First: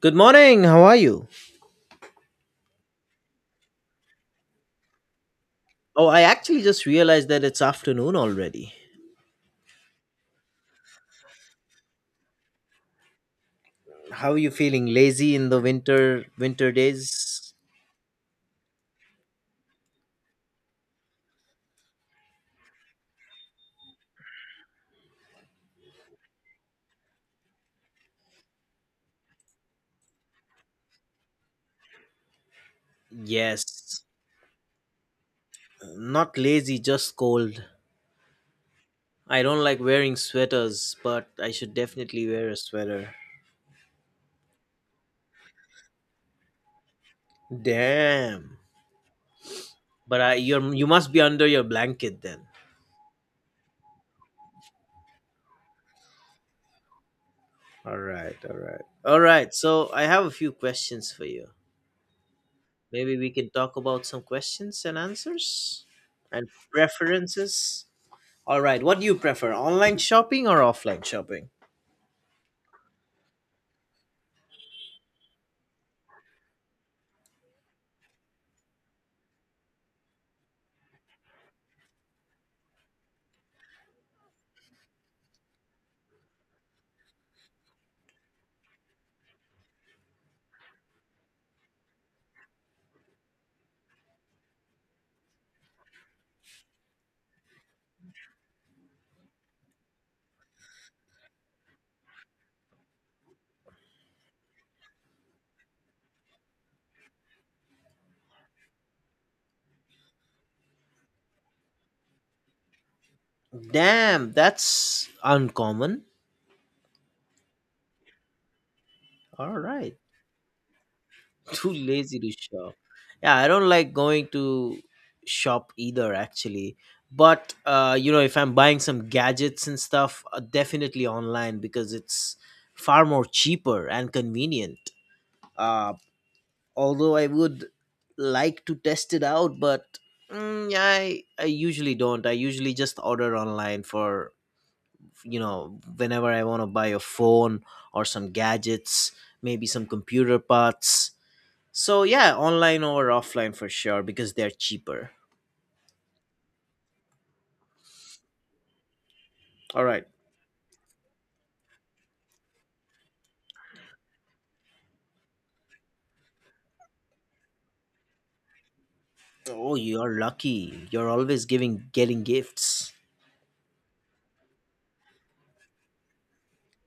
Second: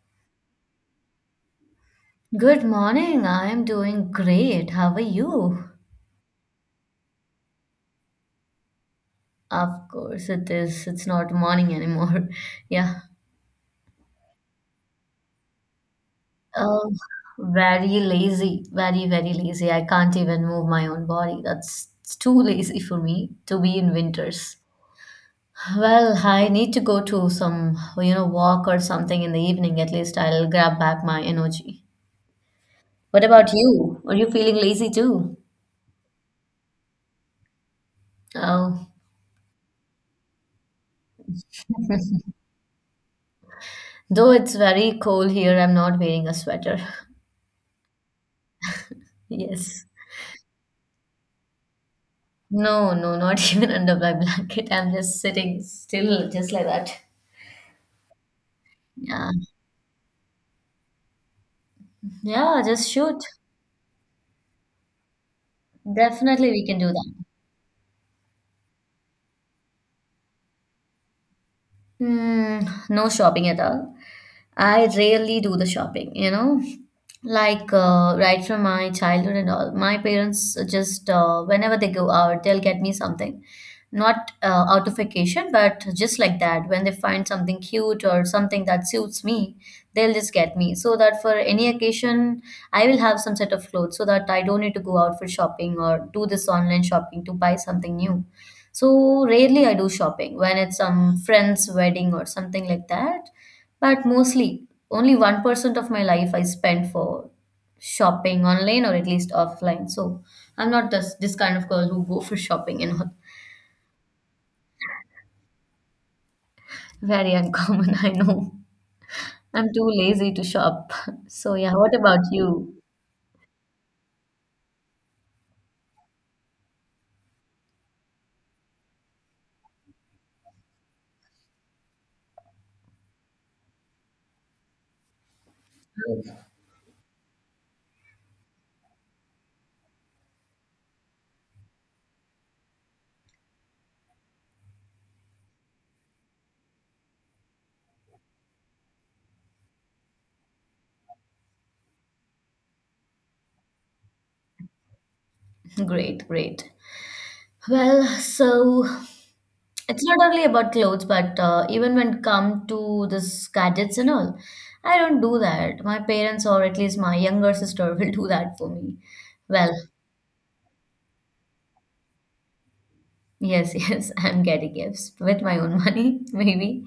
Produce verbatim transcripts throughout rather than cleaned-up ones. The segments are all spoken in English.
Good morning. How are you? Good morning. I am doing great. How are you? Oh, I actually just realized that it's afternoon already. Of course, it is. It's not morning anymore. Yeah. How are you feeling? Lazy in the winter winter Um, days? very lazy. Very, very lazy. I can't even move my own body. That's it's too lazy for me to be in winters. Well, I need to go to some, you know, walk or something in the evening. At least I'll grab back my energy. What about you? Yes. Are you feeling lazy too? Not lazy, just cold. Oh, I don't like wearing sweaters, but I should definitely wear a sweater. though it's very cold here, I'm not wearing a sweater. Damn. Yes. But I you're you must be under your blanket then. No, no, not even under my blanket. I'm just sitting still, just like that. All right, all right. All Yeah. right. So, I have a few questions for you. Yeah, just Maybe shoot. we can talk about some questions and answers and Definitely we can do that. preferences. All right, what do you prefer, online shopping or offline shopping? Hmm, no shopping at all. I rarely do the shopping, you know. Like uh, right from my childhood and all, my parents just uh, whenever they go out, they'll get me something, not uh, out of vacation, but just like that. When they find something cute or something that suits me, they'll just get me. So that for any occasion, I will have some set of clothes, so that I don't need to go out for shopping or do this online shopping to buy something new. So rarely I do shopping when it's some friend's wedding or something like that. But mostly, only one percent of my life I spend for shopping online or at least offline. So I'm not this, this kind of girl who go for shopping and all. Damn, that's uncommon. Very uncommon, I know. All I'm too right, lazy to shop. So too yeah, what lazy about to shop. you? Yeah, I don't like going to shop either, actually. But uh, you know, if I'm buying some gadgets and stuff, uh, definitely online because it's far more cheaper and convenient. Uh, although I would like to test it out, but mm, I I usually don't. I usually just order online for you know whenever I want to buy a phone, or some gadgets, maybe some computer parts. So yeah, online or offline for sure, because they're cheaper. Great, great. Well, so All right. it's not only about clothes but uh, even when it come to this gadgets and all, I don't do that. My parents or at least my younger sister will do that for me. Oh, Well, you're lucky, you're always giving getting gifts. yes, yes, I'm getting gifts with my own money, maybe.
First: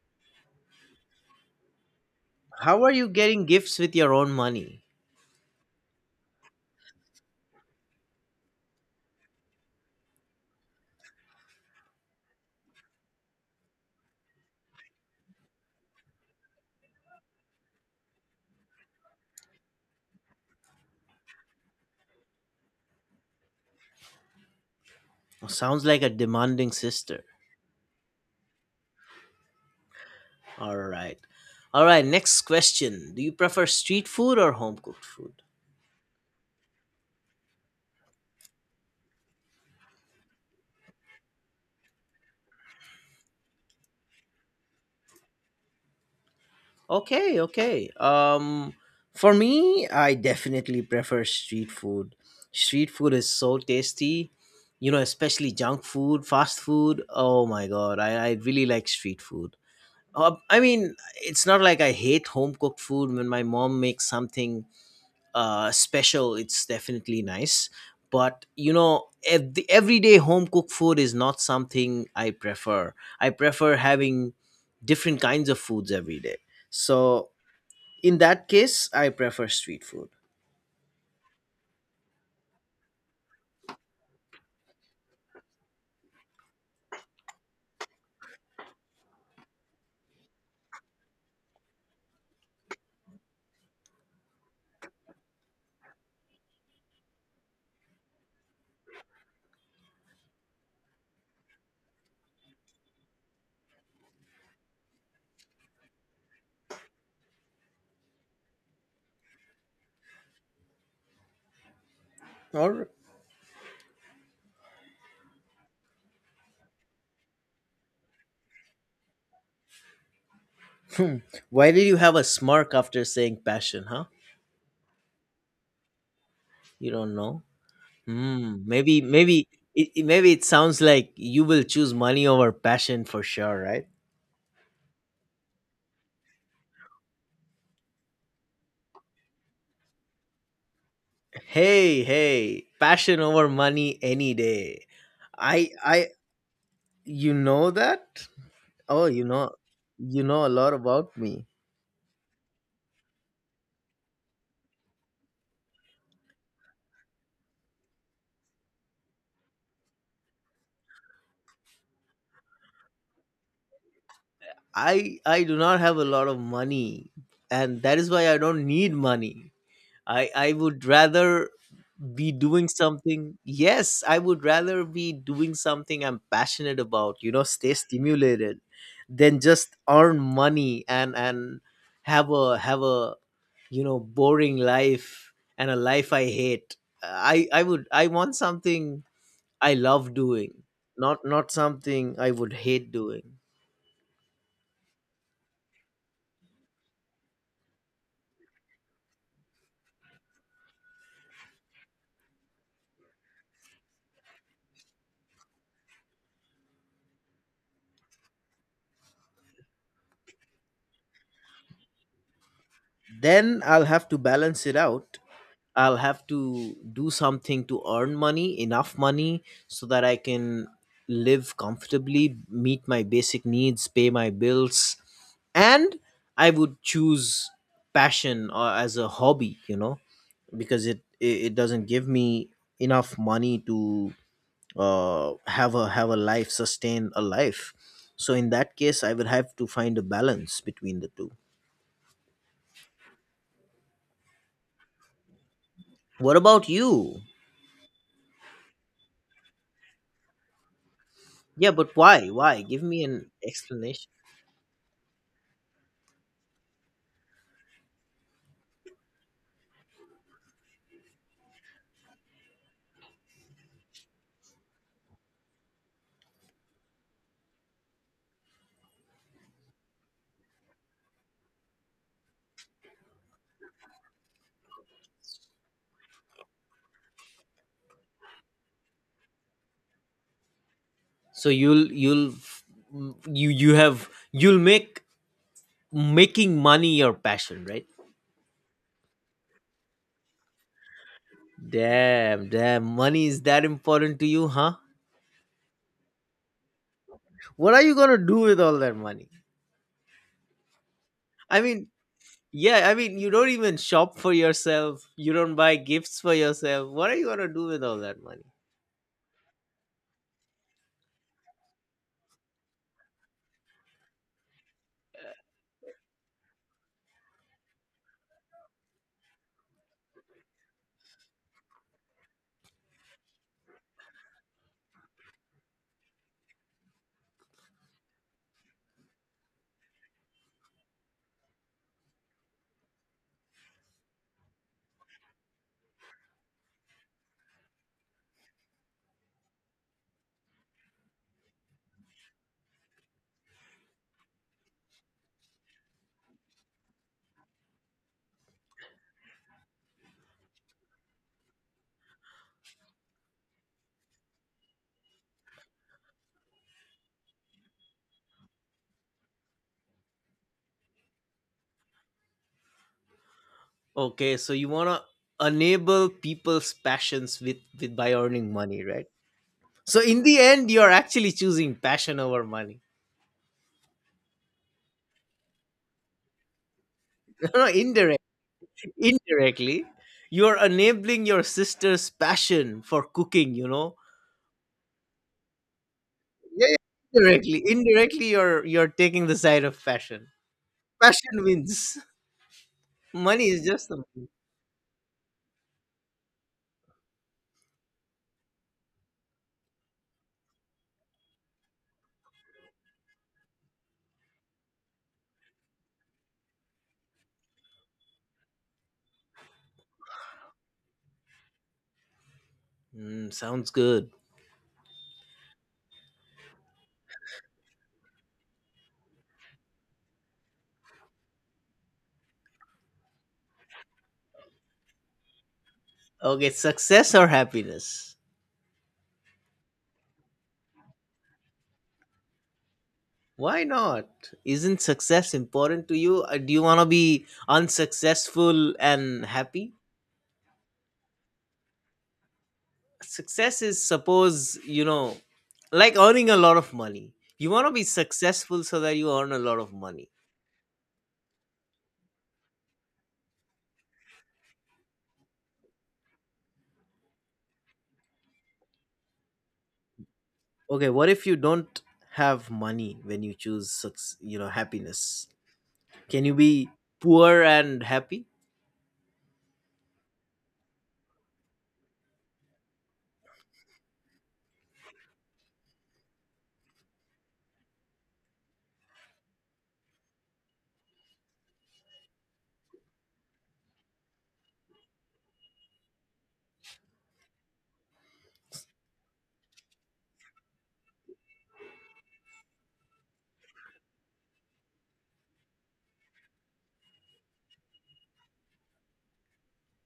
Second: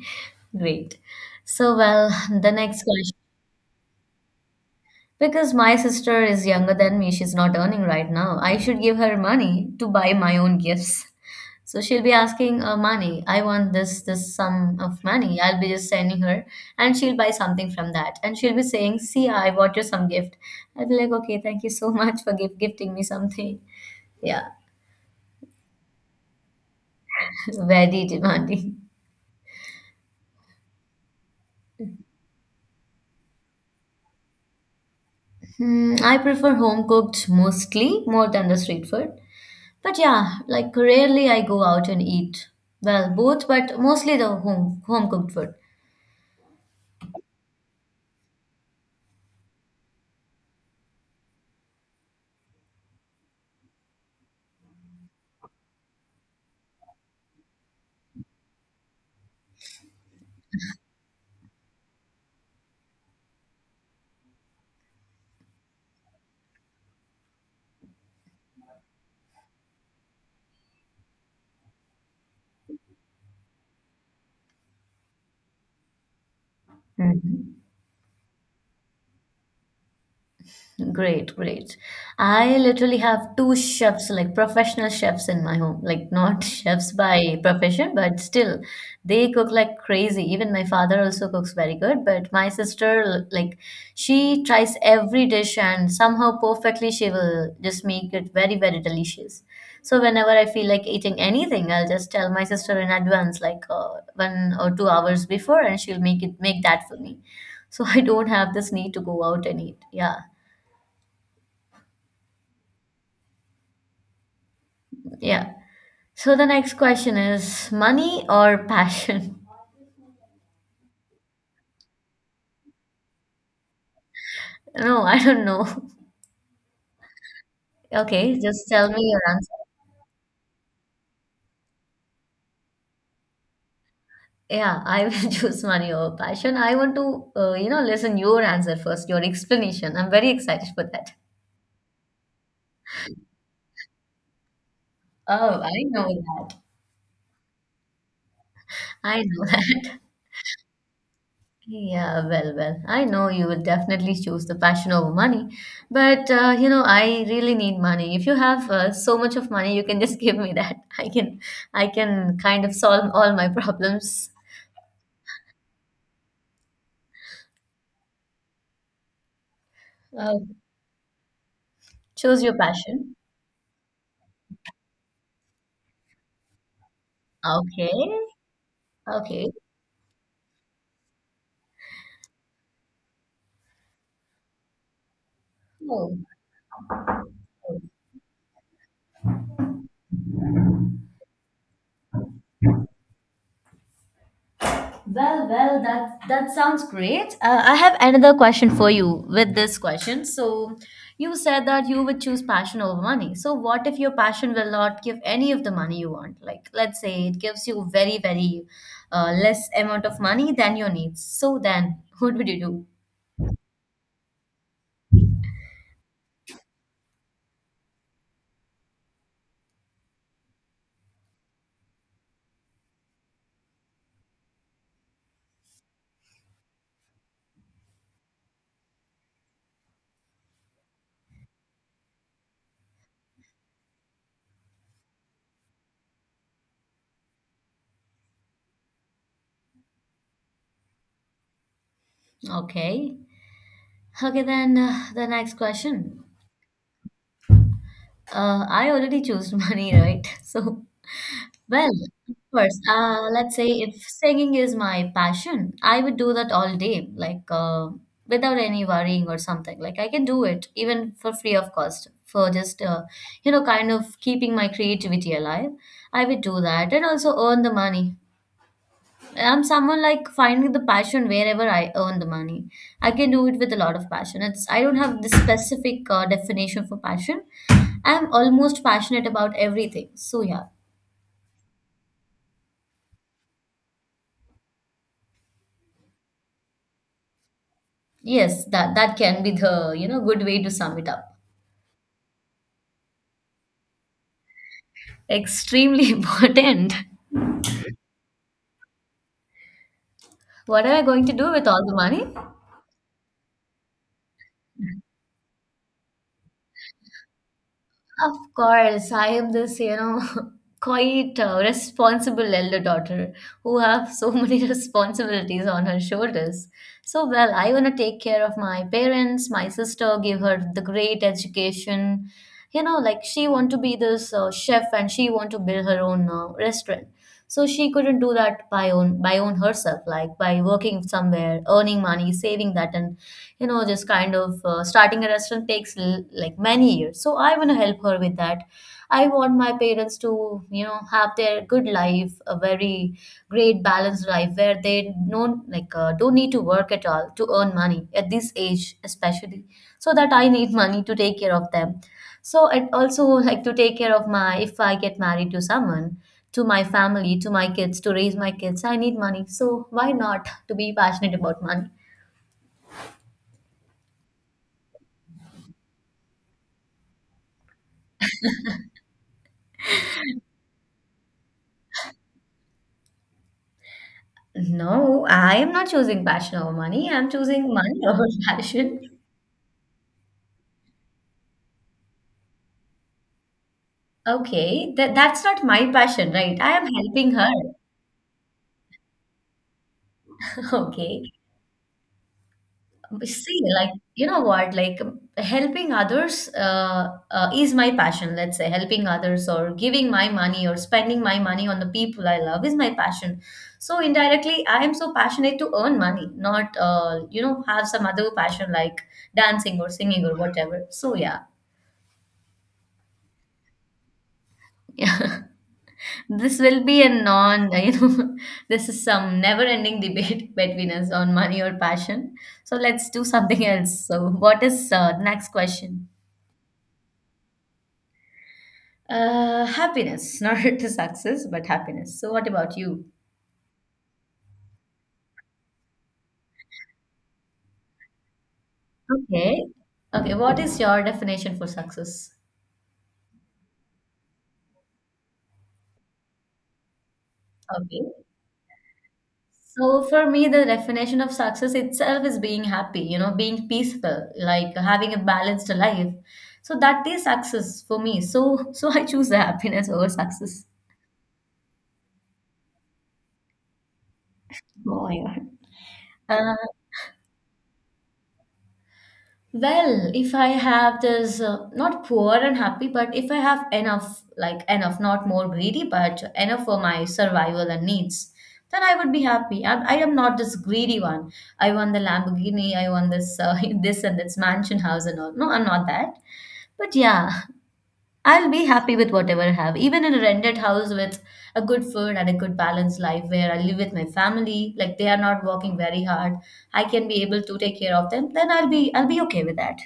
Great. So, well, the How next are you question. getting gifts with your own money? Because my sister is younger than me, she's not earning right now. I should give her money to buy my own gifts. So she'll be asking uh, money. I want this this sum of money. I'll be just sending her, and she'll buy something from that. And she'll be saying, "See, I bought you some gift." I'll be like, "Okay, thank you so much for gift gifting me something." Yeah, Oh, sounds like a demanding sister. very demanding. All right, all right, next question: do you prefer street food or home cooked food? Hmm, I prefer home cooked mostly more than the street food. But yeah, like rarely I go out and eat. Well, both, but mostly the home home cooked food. Okay, okay. Um, for me, I definitely prefer street food. Street food is so tasty, you know, especially junk food, fast food. Oh my god, I, I really like street food. Uh, I mean, it's not like I hate home cooked food. When my mom makes something uh, special, it's definitely nice. But you know, ev- the everyday home cooked food is not something I prefer. I prefer having different kinds of foods every day. So Mhm. in that case, I prefer street food. Great, great. I literally have two chefs, like professional chefs in my home. Like not chefs by profession, but still they cook like crazy. Even my father also cooks very good, but my sister, like she tries every dish and somehow perfectly she will just make it very, very delicious. So whenever I feel like eating anything, I'll just tell my sister in advance, like uh, one or two hours before, and she'll make it make that for me. So I don't have this need to go out and eat. Yeah. Or Yeah. So the next question is money or passion? hmm, why did you have a smirk after saying passion, huh? No, I don't know. You don't know. Okay, Hmm. just tell me Maybe, your maybe, answer. it, it- maybe it sounds like you will choose money over passion for sure, right? Yeah, I will choose money over passion. I want to, uh, you know, listen your answer first, your explanation. I'm very excited for that. Hey, hey, passion over money any day. Oh, I, I I, know that. you know that? Oh, you I know know, that. you know a lot about me. Yeah, well, well, I know you will definitely choose the passion over money, but uh, you know, I really need money. If you have uh, so much of money, you can just give me that. I can, I can kind of solve all my problems. I, I do not have a lot of money, and that is why I don't need money. I, Uh, I would rather be choose your doing passion. something yes i would rather be doing something I'm passionate about, you know, stay Okay. stimulated, than Okay. just earn money, and and have a have a, you know, boring life and a life Cool. I hate. i i would I want something I love doing, not not something I would hate doing. Well, well, that that sounds great. Uh, I have another question for you with this question. So, you said that you would choose passion over money. So, what if your passion will not give any of the money you want? Like, let's say it gives you very, very uh, less amount of money than your needs. So then, what would you do? Then I'll have to balance it out. I'll have to do something to earn money, enough money, so that I can live comfortably, meet my basic needs, pay my bills, and I would choose passion or as a hobby, you know, because it it, it doesn't give me enough money to uh, have a have a life, sustain a life. So in that case, I would have to find a balance between the two. Okay. Okay, then uh, the next question. What about you? Uh, I already chose money, right? So. Yeah, Well, but why? of Why? course. Give me Uh, an let's say if explanation. singing is my passion, I would do that all day, like uh, without any worrying or something. Like I can do it even for free of cost, for just uh, you know, kind of keeping my creativity alive. I would do that and also earn the money. I'm someone like finding the passion wherever I earn the money. I can do it with a lot of passion. It's I don't have this specific uh, definition for passion. I'm almost passionate about everything. So yeah. So you'll you'll you you have you'll make making money your passion, right? Yes, that that can be the, you know, good way to sum it up. Damn, damn, money is that important to you, huh? Extremely important. What are you gonna do with all that money? What am I going to do I with all mean, the money? yeah, I mean, you don't even shop for yourself, you don't buy gifts for yourself. What are you gonna do with all that Of money? course, I am this, you know, quite uh, responsible elder daughter who have so many responsibilities on her shoulders. So, well, I want to take care of my parents, my sister, give her the great education. You know, like she want to be this uh, chef and she want to build her own uh, restaurant. So she couldn't do that by own by own herself, like by working somewhere, earning money, saving that, and you know just kind of uh, starting a restaurant takes l- like many years. So I want to help her with that. I want my parents to, you know, have their good life, a very great balanced life where they don't like uh, don't need to work at all to earn money at this age especially. So that I need money to take care of them. So and also like to take care of my, if I get married to someone, to my family, to my kids, to raise my kids, I need money. So why not to be passionate about money? Okay, so you wanna enable people's passions with, with by earning money, right? So in the end, you're actually choosing passion over money. No, I am not choosing passion over money. I'm No, no, choosing money indirectly, over passion. indirectly you're enabling your sister's passion for cooking, you know. Okay, that that's not my passion, right? Yeah, I yeah, am helping her. indirectly, indirectly you're you're taking the side of passion. Okay. Passion wins. Money See, is just like, a, you know what? Like, helping others uh, uh, is my passion, let's say. Helping others or giving my money or spending my money on the people I love is my passion. So, indirectly, I am so passionate to earn money, not, uh, you know, have some other passion like dancing or singing or whatever. So, yeah. mm, sounds good. This will be a non, you know, this is some never-ending debate between us on money or passion. So let's do something else. So, what is uh, the next question? Okay, success or happiness? Uh, happiness, not to success, but happiness. So, what about you? Why not? Isn't success important to you? Uh, do you want to be unsuccessful and Okay. happy? Okay, what is your definition for success? Success is, suppose, you know, like earning a lot of money. You want to be Okay. successful so that you earn a lot of So money. for me, the definition of success itself is being happy, you know, being peaceful, like having a balanced life. So that is success for me. So so I choose the happiness over success. Okay, what if you don't have money when you choose suc- you know, Oh my happiness? God. Can you Uh, be poor and happy? well, if I have this, uh, not poor and happy, but if I have enough, like enough, not more greedy, but enough for my survival and needs, then I would be happy. I, I am not this greedy one. I want the Lamborghini, I want this, uh, this and this mansion house and all. No, I'm not that. But yeah. I'll be happy with whatever I have, even in a rented house with a good food and a good balanced life where I live with my family, like they are not working very hard. I can be able to take care of them, then I'll be I'll be okay with that.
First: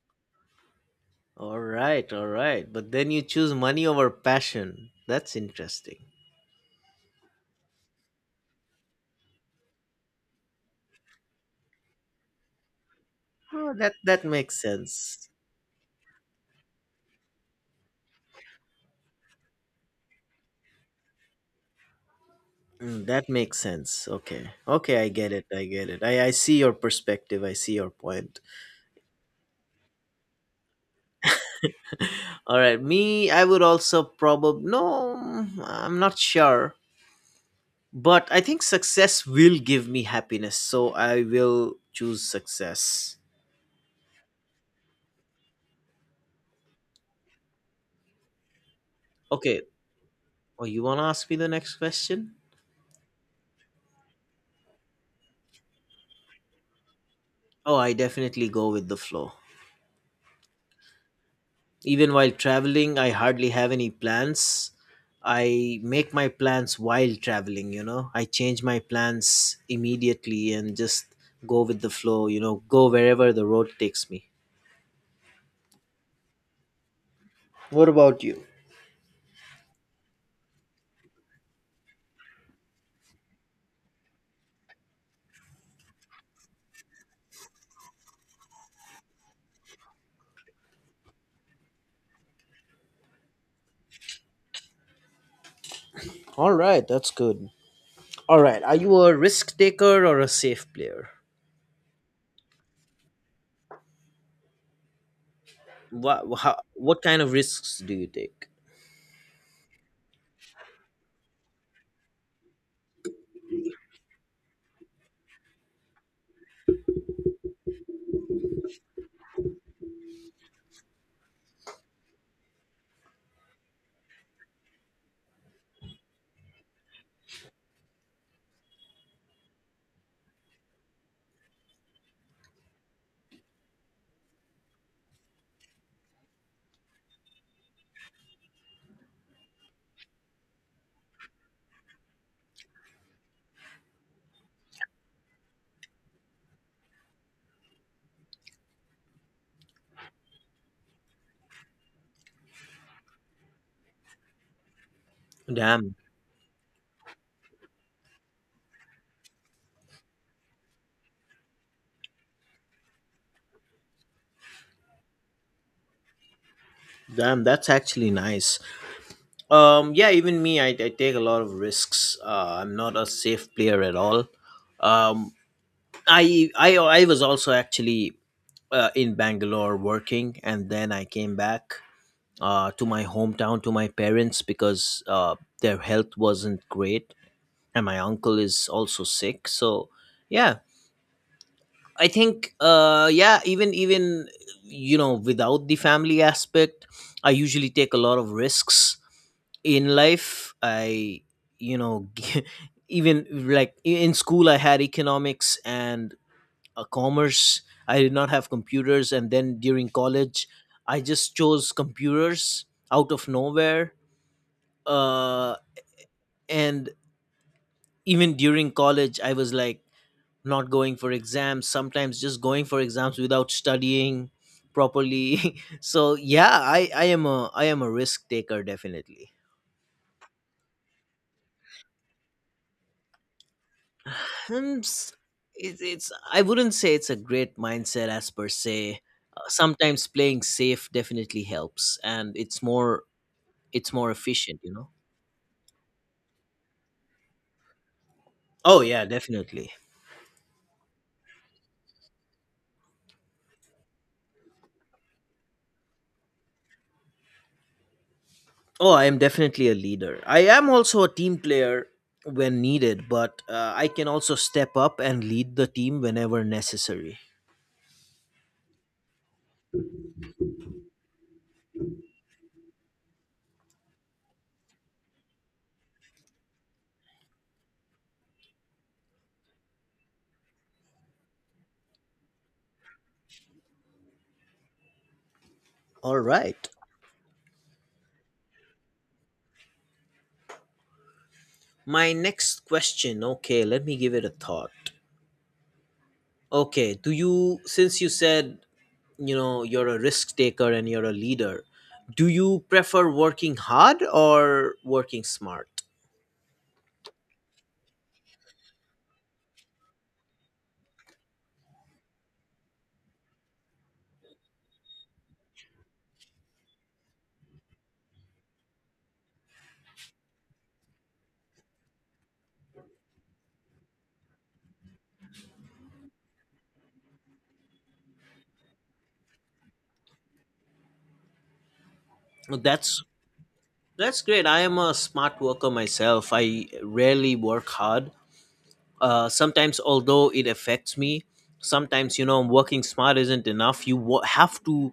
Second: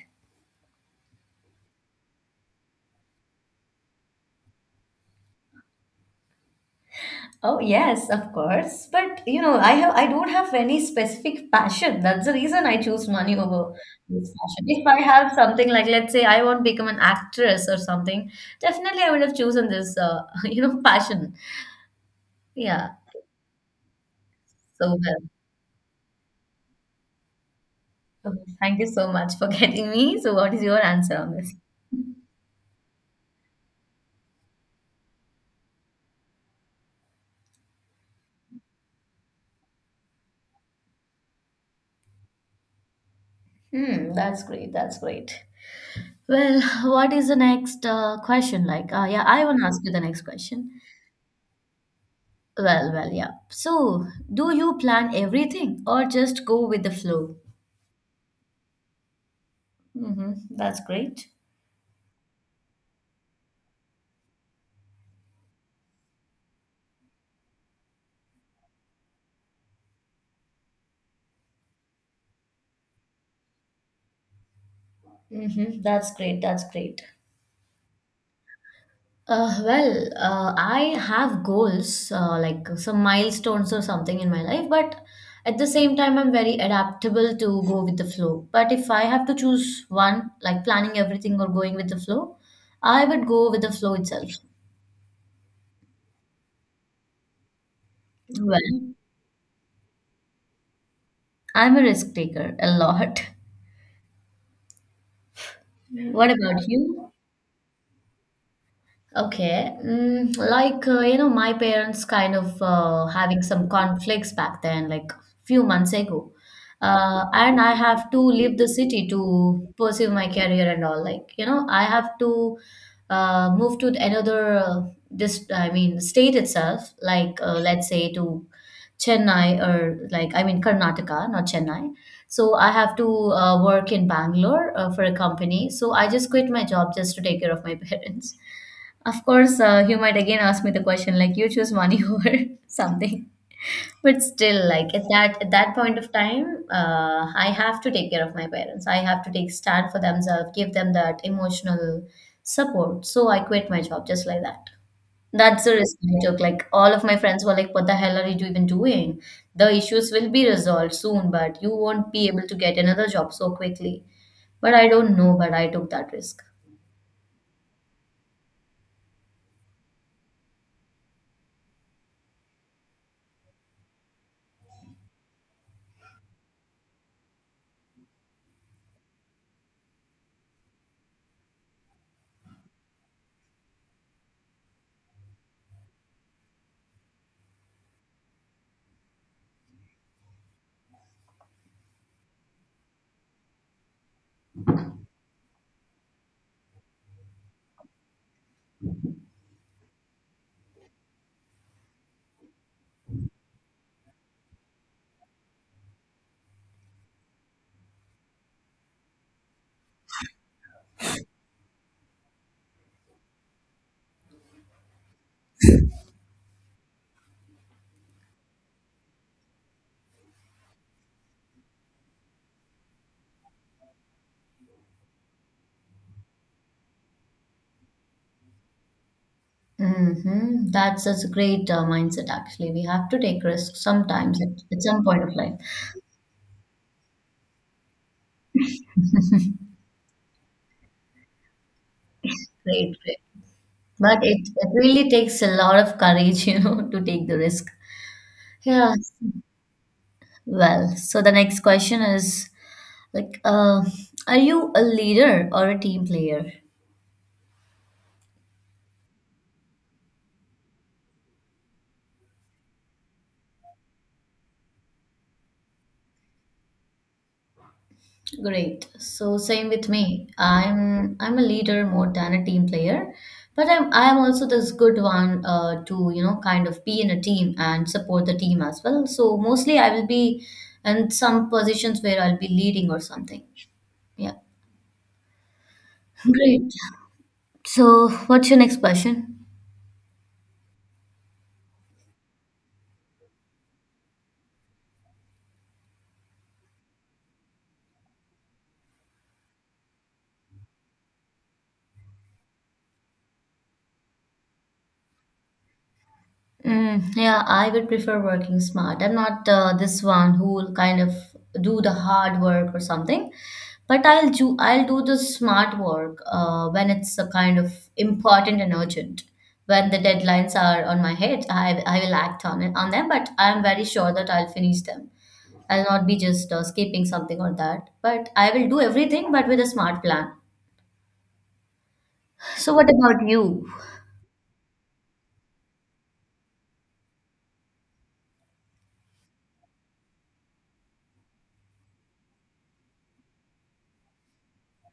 All right, all right. But then you choose money over passion. That's interesting. Oh yes, of course. But you know, I have I don't have any specific passion. That's the reason I choose money Oh, over that that this makes passion. If I sense. have something, like let's say I want to become an actress or something, definitely I would have chosen this uh, you know passion. Yeah. Mm, that makes sense. Okay. So Okay, I well. get it. I get it. I, I see your perspective. I see your point. Okay, thank you so much for getting me. So, what is your answer on this? All right. Me, I would also probably, no, I'm not sure. But I think success will give me happiness, so I will choose success. Hmm, that's great. That's great. Well, what is the next uh, question like? Uh, yeah, I want Okay, to ask you the next oh, question. you want to ask me the next question? Well, well, yeah. So, do you plan everything or just go with the flow? Oh, I definitely go with the flow. Mm-hmm. That's great. Even while traveling, I hardly have any plans. I make my plans while traveling, you know. I change my plans immediately and just go with the flow, you know, go wherever the road takes me. Mm-hmm. That's great. That's great. What about you? Uh, well, uh, I have goals, uh, like some milestones or something in my life, but at the same time, I'm very adaptable to go with the flow. But if I have to choose one, like planning everything or going with the flow, I would go with the flow itself. All right, that's good. All right, are Well, you a risk taker or a safe player? I'm a risk taker a lot. What, What how, about what you? kind of risks do you take? Okay, mm, like uh, you know, my parents kind of uh, having some conflicts back then, like few months ago, uh, and I have to leave the city to pursue my career and all. Like you know, I have to uh, move to another uh, this I mean state itself, like uh, let's say to Chennai or like I mean Karnataka, not Chennai. So I have to uh, work in Bangalore uh, for a company. So I just quit my job just to take care of my parents. Of course, uh, you might again ask me the question like you choose money over something, but still, like at that at that point of time, uh, I have to take care of my parents. I have to take stand for themselves, give them that emotional support. So I quit my job just like that. That's the Damn, risk I took. Like all of my friends were like, "What the hell are you even doing? The issues will be resolved soon, but you won't be able to get another job so quickly." But I don't know, but I took that risk. damn, that's actually nice. Um, yeah, even me, I, I take a lot of risks. Uh, I'm not a safe player at all. Um, I I I was also actually uh, in Bangalore working, and then I came back uh, to my hometown to my parents because uh, their health wasn't great, and my uncle is also sick. So yeah, I think uh yeah, even even you know, without the family aspect, I usually take a lot of risks in life. I you know, even like i- in school I had economics and uh, commerce. I did not have computers, and then during college I just chose computers out of nowhere. Uh and even during college I was like not going for exams sometimes, just going for exams without studying properly. So yeah, i i am a I am a risk taker, definitely. Mm-hmm. That's such a great uh, mindset, actually. We have to take risks sometimes at, Hmm, at some s- point of life. it's, it's, I wouldn't say it's a great mindset as per se. Uh, sometimes playing safe definitely helps, and it's Great, more great. it's more But it, efficient, it you know. really takes a lot of courage, you know, to take the risk. Oh Yeah. yeah, definitely. Well, so the next question is like, uh, are you a leader or a team player? Oh, I am definitely a leader. I am also a team player when needed, but uh, I can also step up and lead the team whenever necessary. Great. So same with me. I'm I'm a leader more than a team player, but I'm I'm also this good one uh, to you know kind of be in a team and support the team as well. So mostly I will be in some positions where I'll be leading or something. Yeah. All right. Great. So what's your next question? My next question. Okay, let me give it a thought. Okay, do you, since you said, you know, you're a risk taker and you're a leader, do you prefer working hard or working smart? Mm, yeah, I would prefer working smart. I'm not uh, this one who will kind of do the hard work or something, but I'll do I'll do the smart work uh, when it's a kind of important and urgent. When the deadlines are on my head, I I will act on it on them, but I'm very sure that I'll finish them. I'll not be just uh, skipping something or that, but I will do everything, but with a smart plan. Well, So, what That's about you? that's great. I am a smart worker myself. I rarely work hard. Uh, sometimes, although it affects me, sometimes you know working smart isn't enough. You wo- have to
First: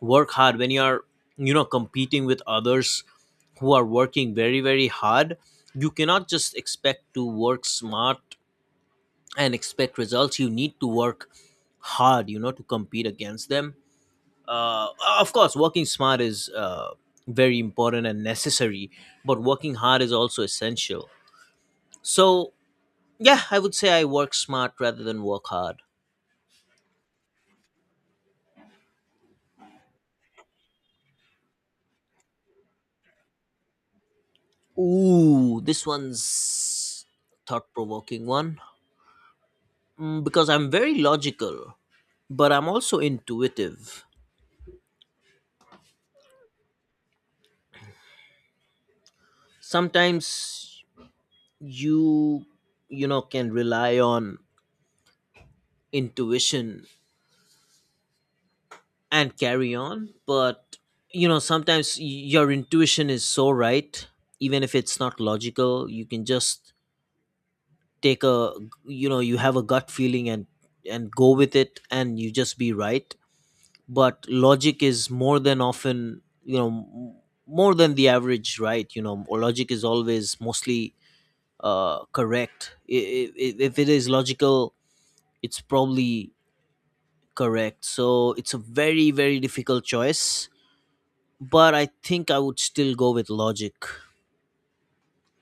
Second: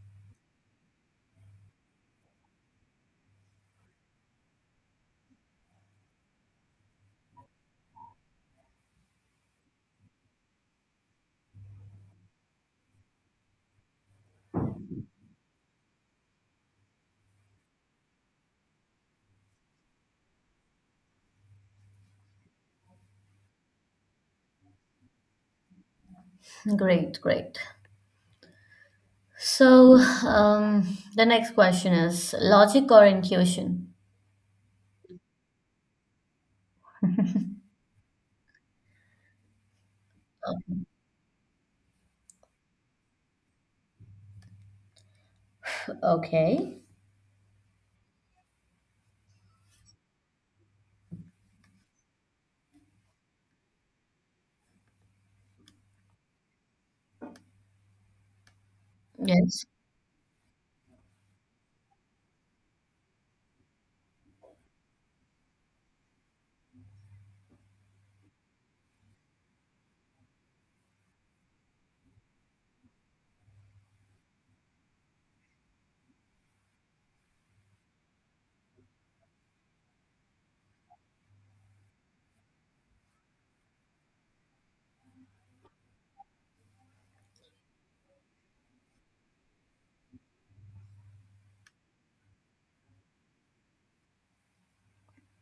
work hard when you are, you know, competing with others who are working very, very hard. You cannot just expect to work smart and expect results. You need to work hard, you know, to compete against them. uh, of course working smart is, uh, very important and necessary, but working hard is also essential. So yeah, I would say I work smart rather than work hard. Great, great. So, um, the next question is logic or intuition? Ooh, this one's thought provoking one. Mm, because Uh, I'm very logical, but I'm also intuitive. Okay. Sometimes you you know, can rely on intuition and Yes. carry on, but you know sometimes y- your intuition is so right, even if it's not logical. You can just take a, you know, you have a gut feeling and and go with it and you just be right. But logic is more than often, you know, m- more than the average right, you know, or logic is always mostly uh, correct. I- i- If it is logical, it's probably correct. So it's a very, very difficult choice, but I think I would still go with logic.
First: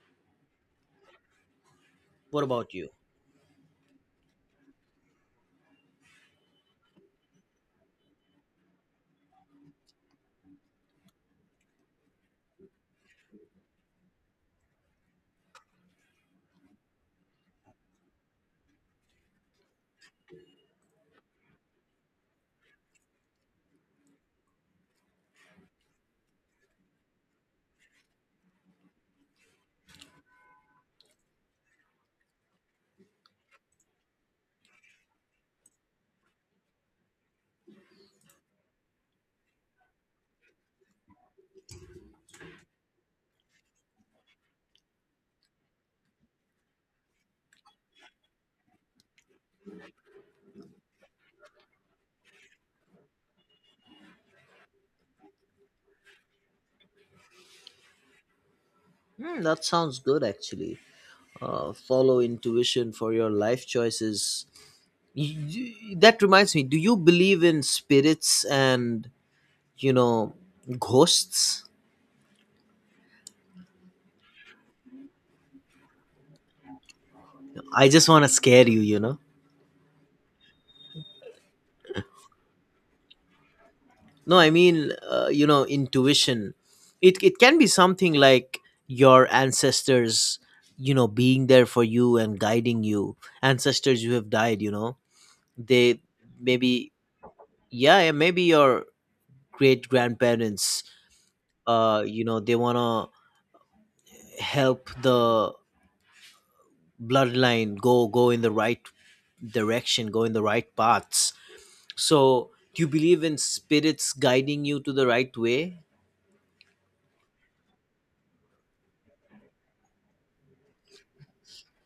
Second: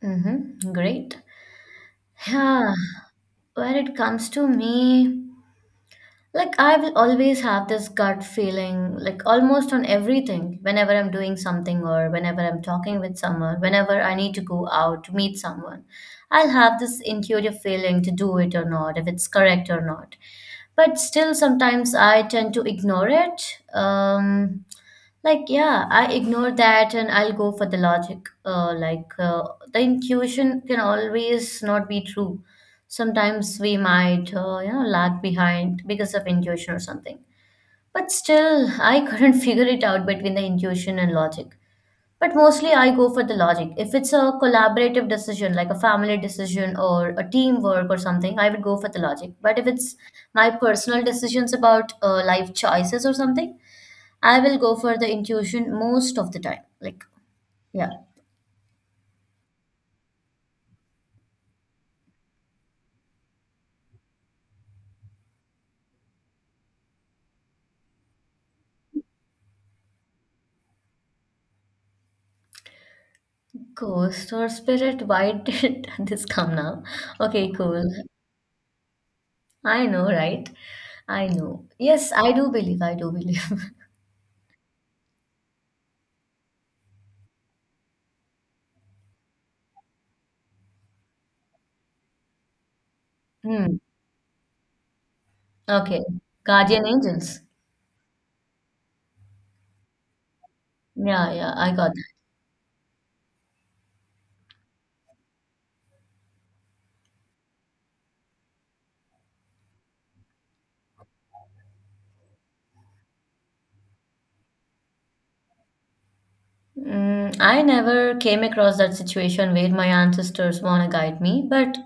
Mm-hmm. Great. What about Yeah. you? When it comes to me, like I will always have this gut feeling, like almost on everything, whenever I'm doing something or whenever I'm talking with someone, whenever I need to go out to meet someone, I'll have this intuitive feeling to do it or not, if it's correct or not. But still, sometimes I tend to ignore it. Um, Like, yeah, I ignore that and I'll go for the logic. Uh, like, uh, the intuition can always not be true. Sometimes we might, uh, you know, lag behind because of intuition or something. But still, I couldn't figure it out between the intuition and logic. But mostly, I go for the logic. If it's a collaborative decision, like a family decision or a teamwork or something, I would go for the logic. But if it's my personal decisions about uh, life choices or something, I will go for the intuition most of the time. Like, yeah. Hmm, that sounds good, actually. Uh, follow intuition for your life choices. Y- y- that reminds me, do you believe in spirits and, you know, ghosts? Ghost or spirit? Why did this come now? Okay, cool. I just want to scare you, you know? I know, right? I know. Yes, I do believe. I do believe. No, I mean, uh, you know, intuition. It it can be something like your ancestors, you know, being there for you and guiding you. Hmm. Ancestors who have died, you know. They Okay. Guardian maybe, angels. yeah, yeah, maybe your great grandparents, Yeah, yeah, I got. uh, you know, they want to help the bloodline go go in the right direction, go in the right paths. So, do you believe in spirits guiding you to the right way? Mm, I never came across that situation where my ancestors want to guide me, but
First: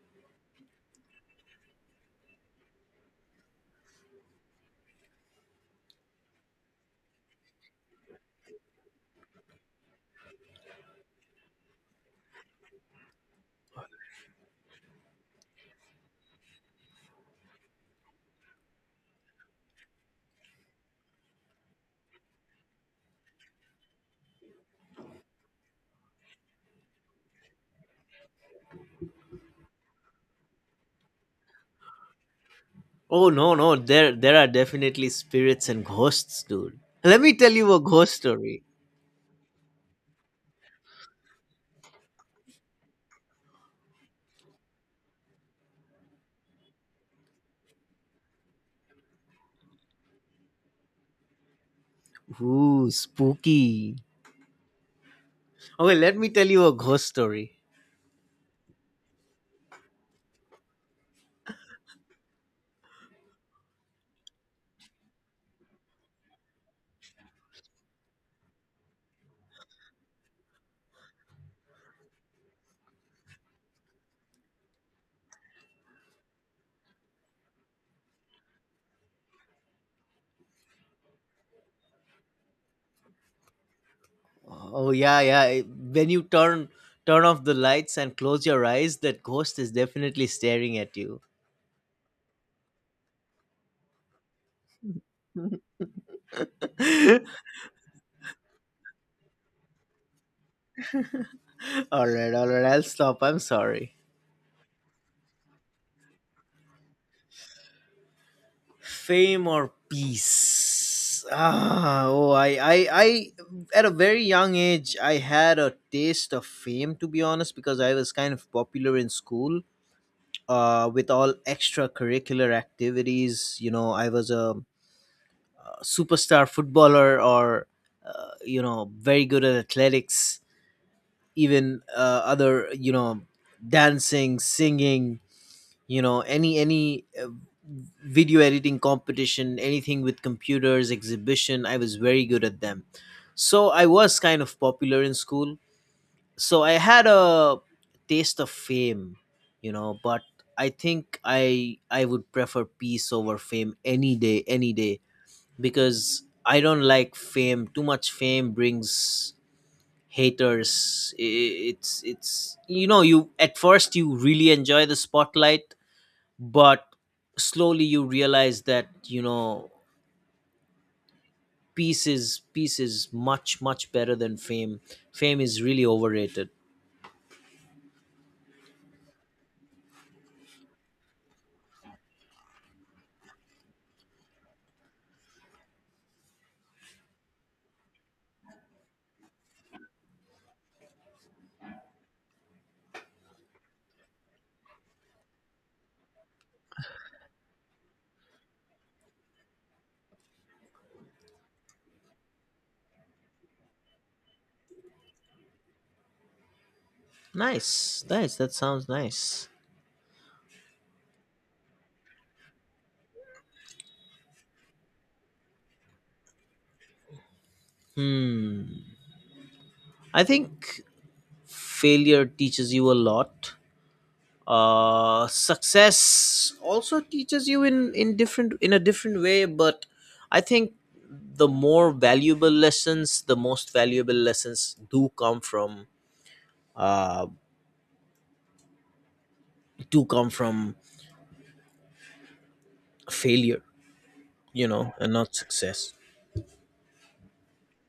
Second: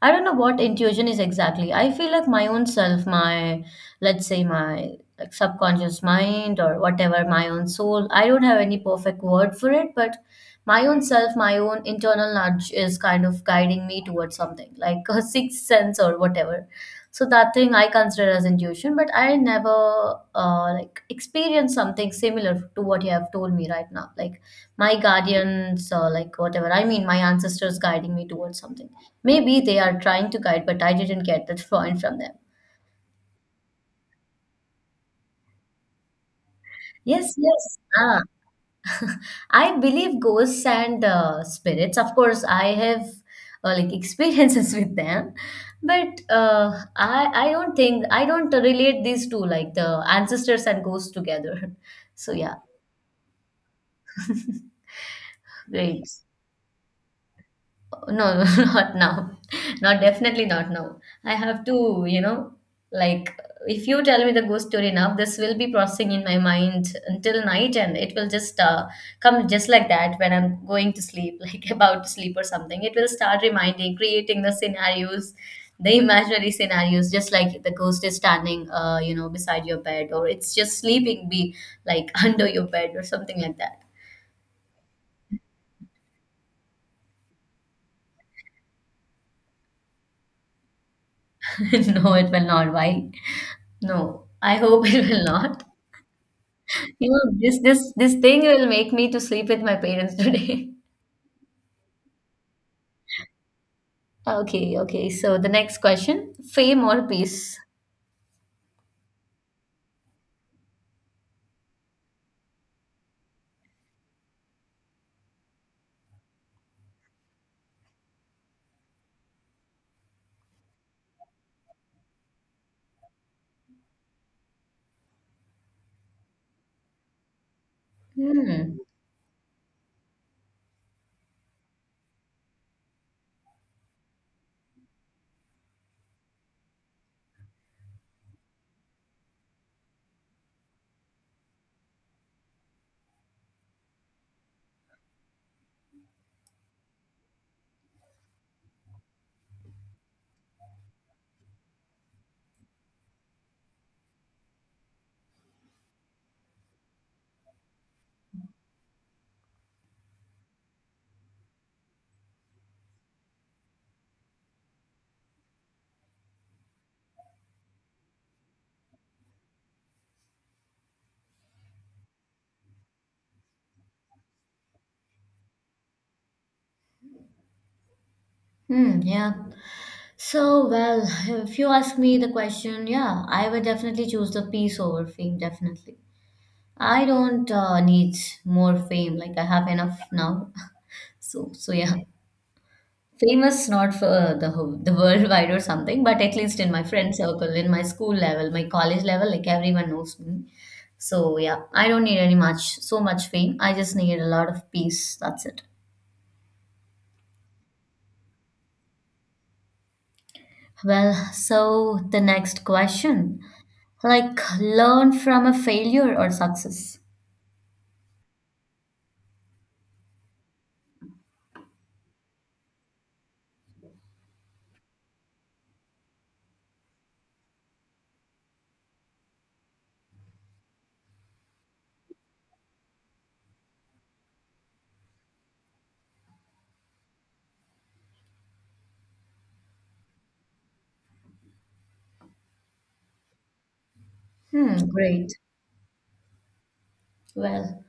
I don't know what intuition is exactly. I feel like my own self, my, let's say, my like, subconscious mind or whatever, my own soul. I don't have any perfect word for it, but my own self, my own internal nudge is kind of guiding me towards something like a sixth sense or whatever. So that thing I consider as intuition, but I never uh, like experienced something similar to what you have told me right now. Like my guardians or like whatever I mean my ancestors guiding me towards something, maybe they are trying to guide but I didn't get that point from them. Oh no, no, there there are definitely spirits and ghosts, dude. Let me Yes, tell you yes, a ghost ah. story. I believe ghosts and uh, spirits, of course I have uh, like experiences with them, but uh, i i don't think I don't relate these two like the ancestors and ghosts together so yeah. Ooh, spooky. Okay, Great. let me tell you a ghost story. No, not now. Not definitely not now. I have to, you know, like if you tell me the ghost story now, this will be processing in my mind until night, and it will just uh, come just like that when I'm going to sleep, like about to sleep or something. It will start reminding, creating the scenarios, the imaginary scenarios, just like the ghost is standing, uh, you know, beside your bed, or it's just sleeping, be like under your bed or something like that. Oh yeah, yeah. When you turn turn off the lights and close your eyes, that ghost is definitely staring at you. No, it will not. Why? No, I hope it will not. You know, this this this thing will make me to sleep with my parents today. All right, all right. I'll stop. I'm sorry. Okay, okay. So the next question, fame or peace? Fame or peace? Ah oh I, I I at a very young age, I had a taste of fame, to be honest, because I was kind of popular in school, uh with all extracurricular activities. you know I was a superstar footballer, or uh, you Hmm. know very good at athletics. Even uh, other, you know dancing, singing, you know any any uh, video editing competition, anything with computers, exhibition, I was very good at them. So I was kind of popular in school. So I had a taste of fame, you know, but I think I I would prefer peace over fame any day, any day, because I don't like fame. Too much fame brings haters. I- it's it's you know, you at first you really enjoy the spotlight, but slowly you realize that, you know, peace is peace is much much better than fame. Fame is really overrated. Hmm, yeah. So, well, if you ask me the question, yeah, I would definitely choose the peace over fame, definitely. I don't uh, need more fame, like I have enough now. So, so yeah. Famous not for uh, the whole- the worldwide or something, but at least in my friend circle, in my school level, my college level, like everyone knows me. So yeah, I don't need any much so much fame. I just need a lot of peace. That's it. Nice, nice, that sounds nice. Well, so the next question, like learn from a failure or success. hmm I think failure teaches you a lot. Uh success also teaches you in in different in a different way, but I think the more valuable lessons the most valuable lessons do come from uh do come from failure, you Hmm, know, and great. not success. Well,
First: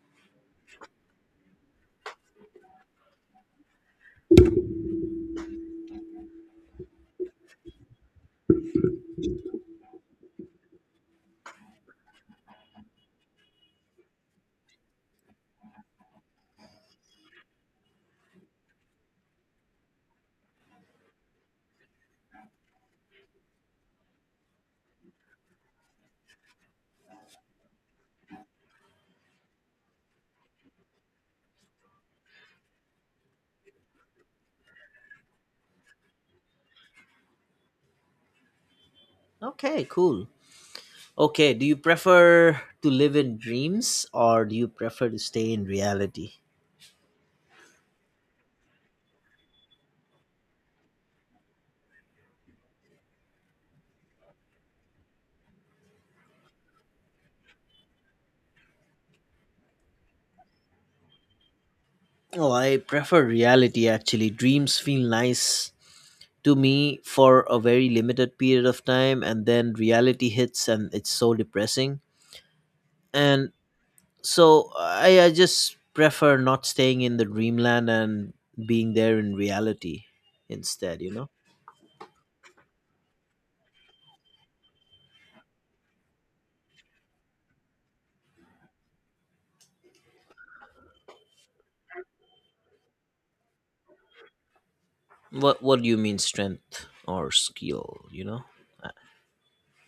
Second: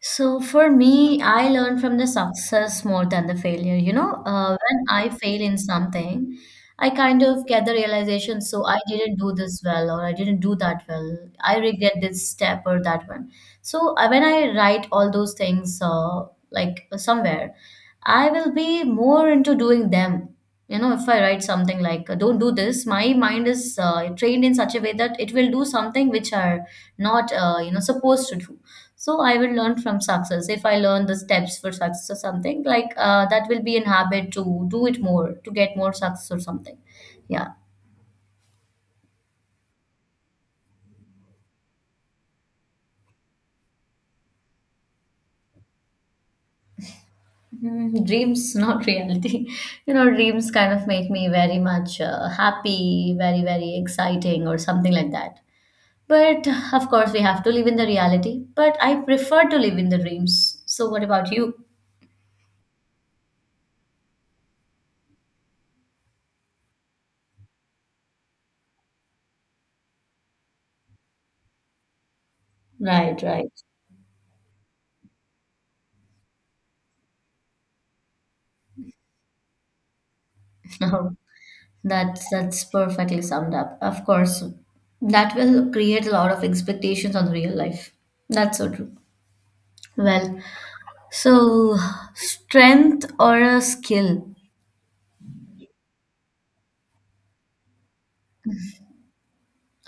so for me, I learn from the success more than the failure. You know, uh, when I fail in something, I kind of get the realization, so I didn't do this well or I didn't do that well. I regret this step or that one. So uh, when I write all those things, uh, like uh, somewhere, I will be more into doing them. You know, if I write something like uh, "Don't do this," my mind is uh, trained in such a way that it will do something which are not, uh, you know, supposed to do. So I will learn from success. If I learn the steps for success or something, like uh, that will be an habit to do it more, to get more success or something. Yeah. Okay, cool. Okay, do you prefer to live in dreams or do you prefer to stay in reality? Mm, dreams, not reality. You know, dreams kind of make me very much uh, happy, very, very exciting, or something like that. But of course, we have to live in the reality. But I prefer to live in the dreams. So, what about you? Oh, I prefer reality actually. Dreams feel nice to me for a very limited period of time, and then reality hits and it's so depressing. Right, right. And so I, I just prefer not staying in the dreamland and being there in reality instead, you No. know? That's that's perfectly summed up. Of course, that will create a lot of expectations on real life. That's so true. Well, so strength or a skill? What what do you mean strength or skill, you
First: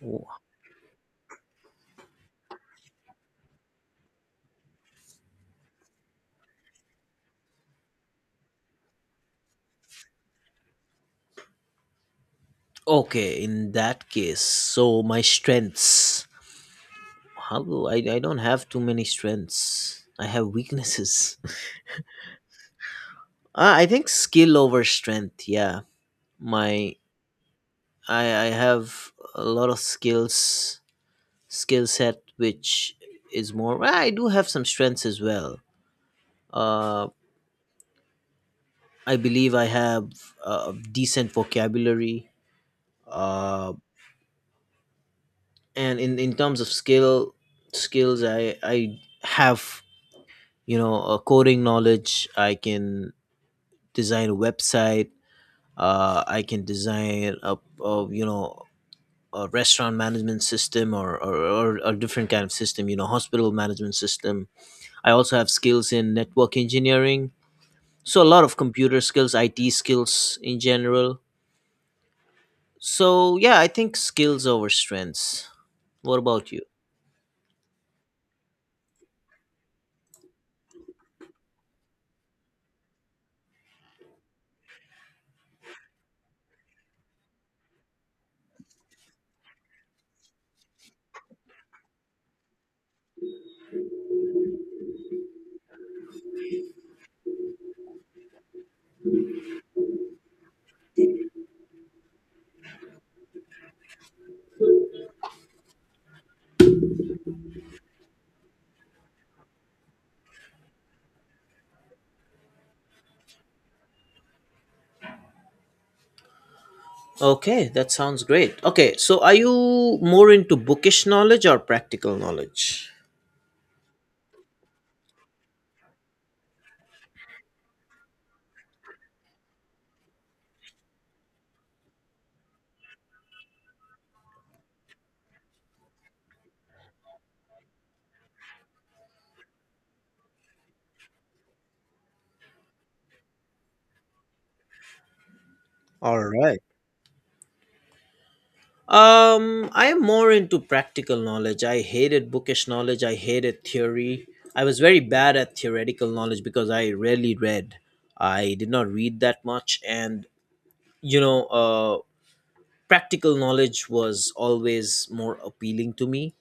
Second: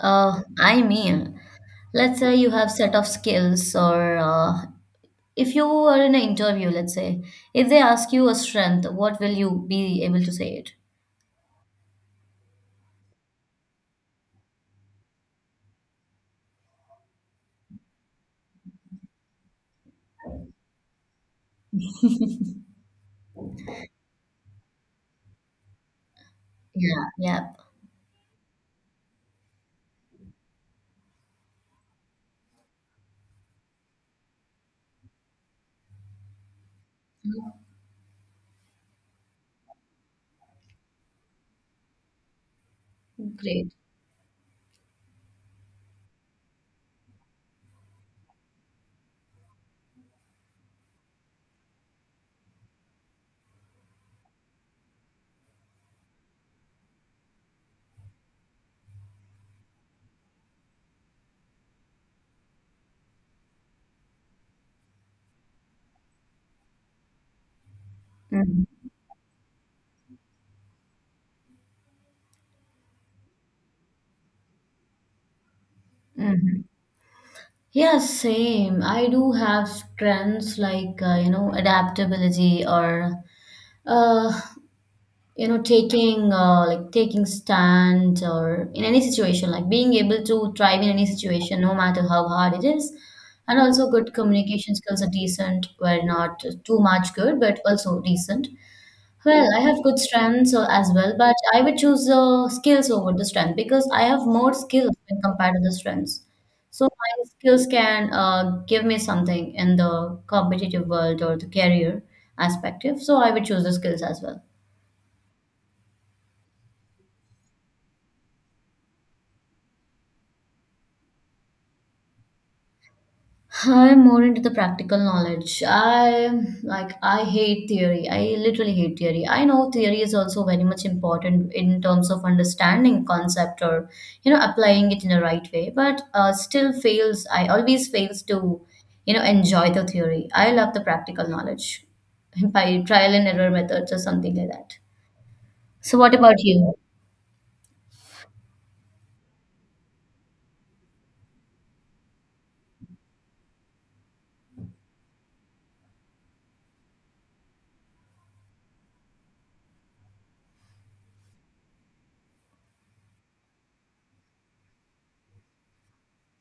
know? I mean, let's say you have set of skills, or uh, if you are in an interview, let's say if they ask you a strength, what will you be able to say it? Okay, in that case, so my strengths. How do I? I don't have too many strengths. I have weaknesses. uh, I think skill over strength. Yeah, my Yeah, yeah, I I have a lot of skills, skill set which is more. ah, I do have some strengths as well. Uh, I believe I have a decent vocabulary. Uh, great. and in in terms of skill skills, I I have, you know, uh, coding knowledge. I can design a website. uh, I can design a, a, you know, a restaurant management system, or, or or a different kind of system, you know, hospital management system. I also have skills in network engineering. So a lot of computer skills, I T skills in general. So yeah, I think skills over strengths. What about Mm-hmm. you? Yeah, same. I do have strengths like uh, you know adaptability or uh, you know taking uh, like taking stand or in any situation like being able to thrive in any situation no matter how hard it is, and also good communication skills are decent. Well, not too much good, but also decent. Well, I have good strengths uh, as well, but I would choose uh, skills over the strength because I have more skills when compared to the strengths. So my skills can uh, give me something in the competitive world or the career aspect. So I would choose the skills as well. Okay, that sounds great. Okay, so are you more into bookish knowledge or practical knowledge? I'm more into the practical knowledge. I like I hate theory. I literally hate theory. I know theory is also very much important in terms of understanding concept or you know applying it in a right way. But uh, still fails. I always fails to you know enjoy the theory. I love the practical knowledge by trial and error methods or something like that. So what All about right. you? Um, I am more into practical knowledge. I hated bookish knowledge. I hated theory. I was very bad at theoretical knowledge because I rarely read. I did not read that much, and you know, uh, practical knowledge was always more appealing to me.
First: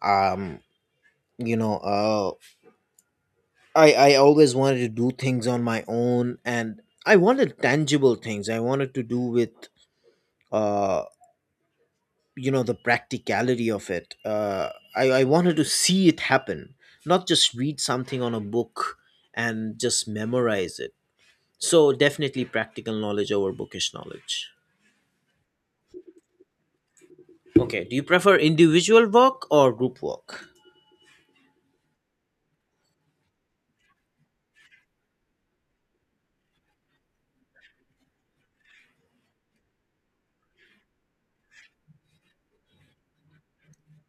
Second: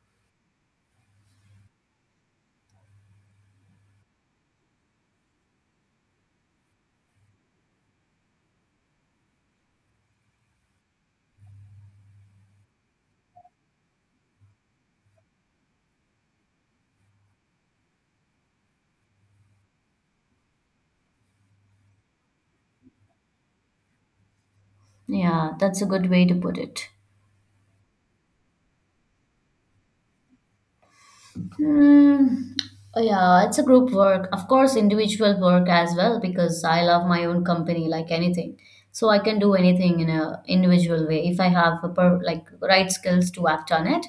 Um, you know, uh, I I always wanted to do things on my own, and I wanted tangible things. I wanted to do with uh you know, the practicality of it. uh, I, I wanted to see it happen, not just read something on a book and just memorize it. So definitely practical knowledge over bookish knowledge. Yeah, that's a good way to put it. Okay, do you prefer individual work or group work? Hmm. Oh, yeah, it's a group work. Of course, individual work as well because I love my own company like anything. So I can do anything in a individual way if I have a per, like right skills to act on it.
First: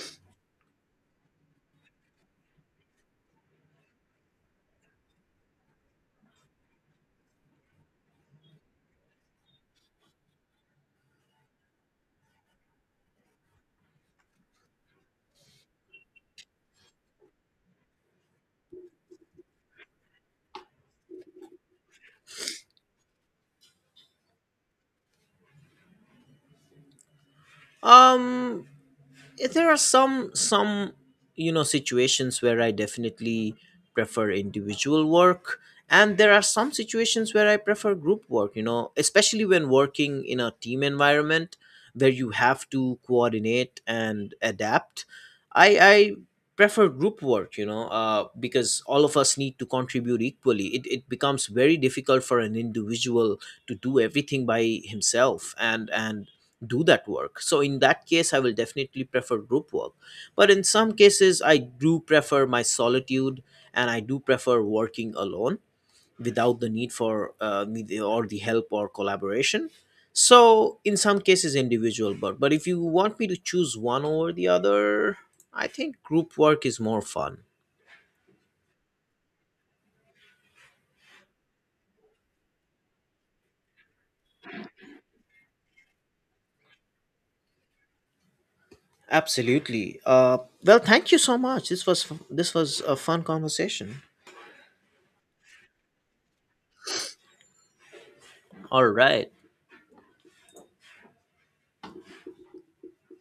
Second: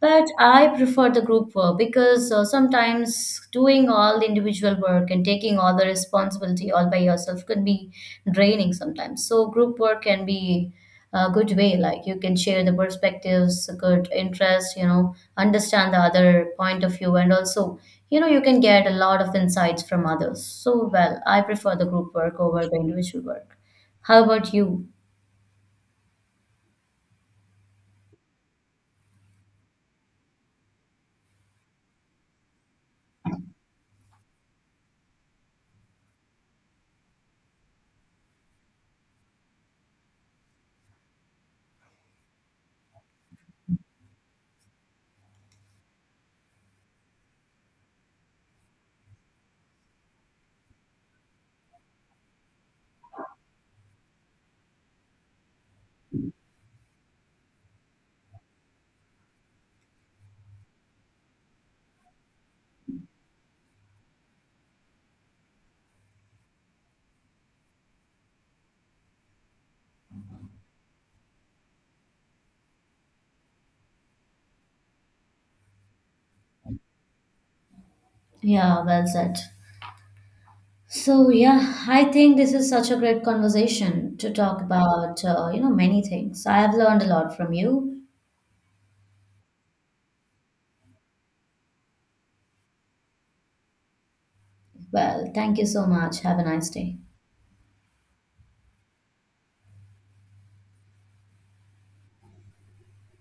But I prefer the group work because uh, sometimes doing all the individual work and taking all the responsibility all by yourself could be draining sometimes. So group work can be a good way. Like you can share the perspectives, good interest, you know, understand the other point of view, and also you know you can get a lot of insights from others. So well, I prefer the group work over the individual work. How about you? um Yeah, there are some some, you know, situations where I definitely prefer individual work, and there are some situations where I prefer group work, you know, especially when working in a team environment where you have to coordinate and adapt. I i prefer group work, you know. Uh, because all of us need to contribute equally, it, it, becomes very difficult for an individual to do everything by himself and and do that work. So in that case, I will definitely prefer group work. But in some cases, I do prefer my solitude, and I do prefer working alone without the need for uh, need- or the help or collaboration. So in some cases, individual work. But if you want me to choose one over the other, I think group work is more fun. Yeah, well said. So yeah, I think this is such a great conversation to talk about, uh, you know, many things. I have learned a lot from you. Absolutely. Uh, well, thank you so much. This was f- this was a fun conversation. Well, thank you so much. Have a nice day. All right.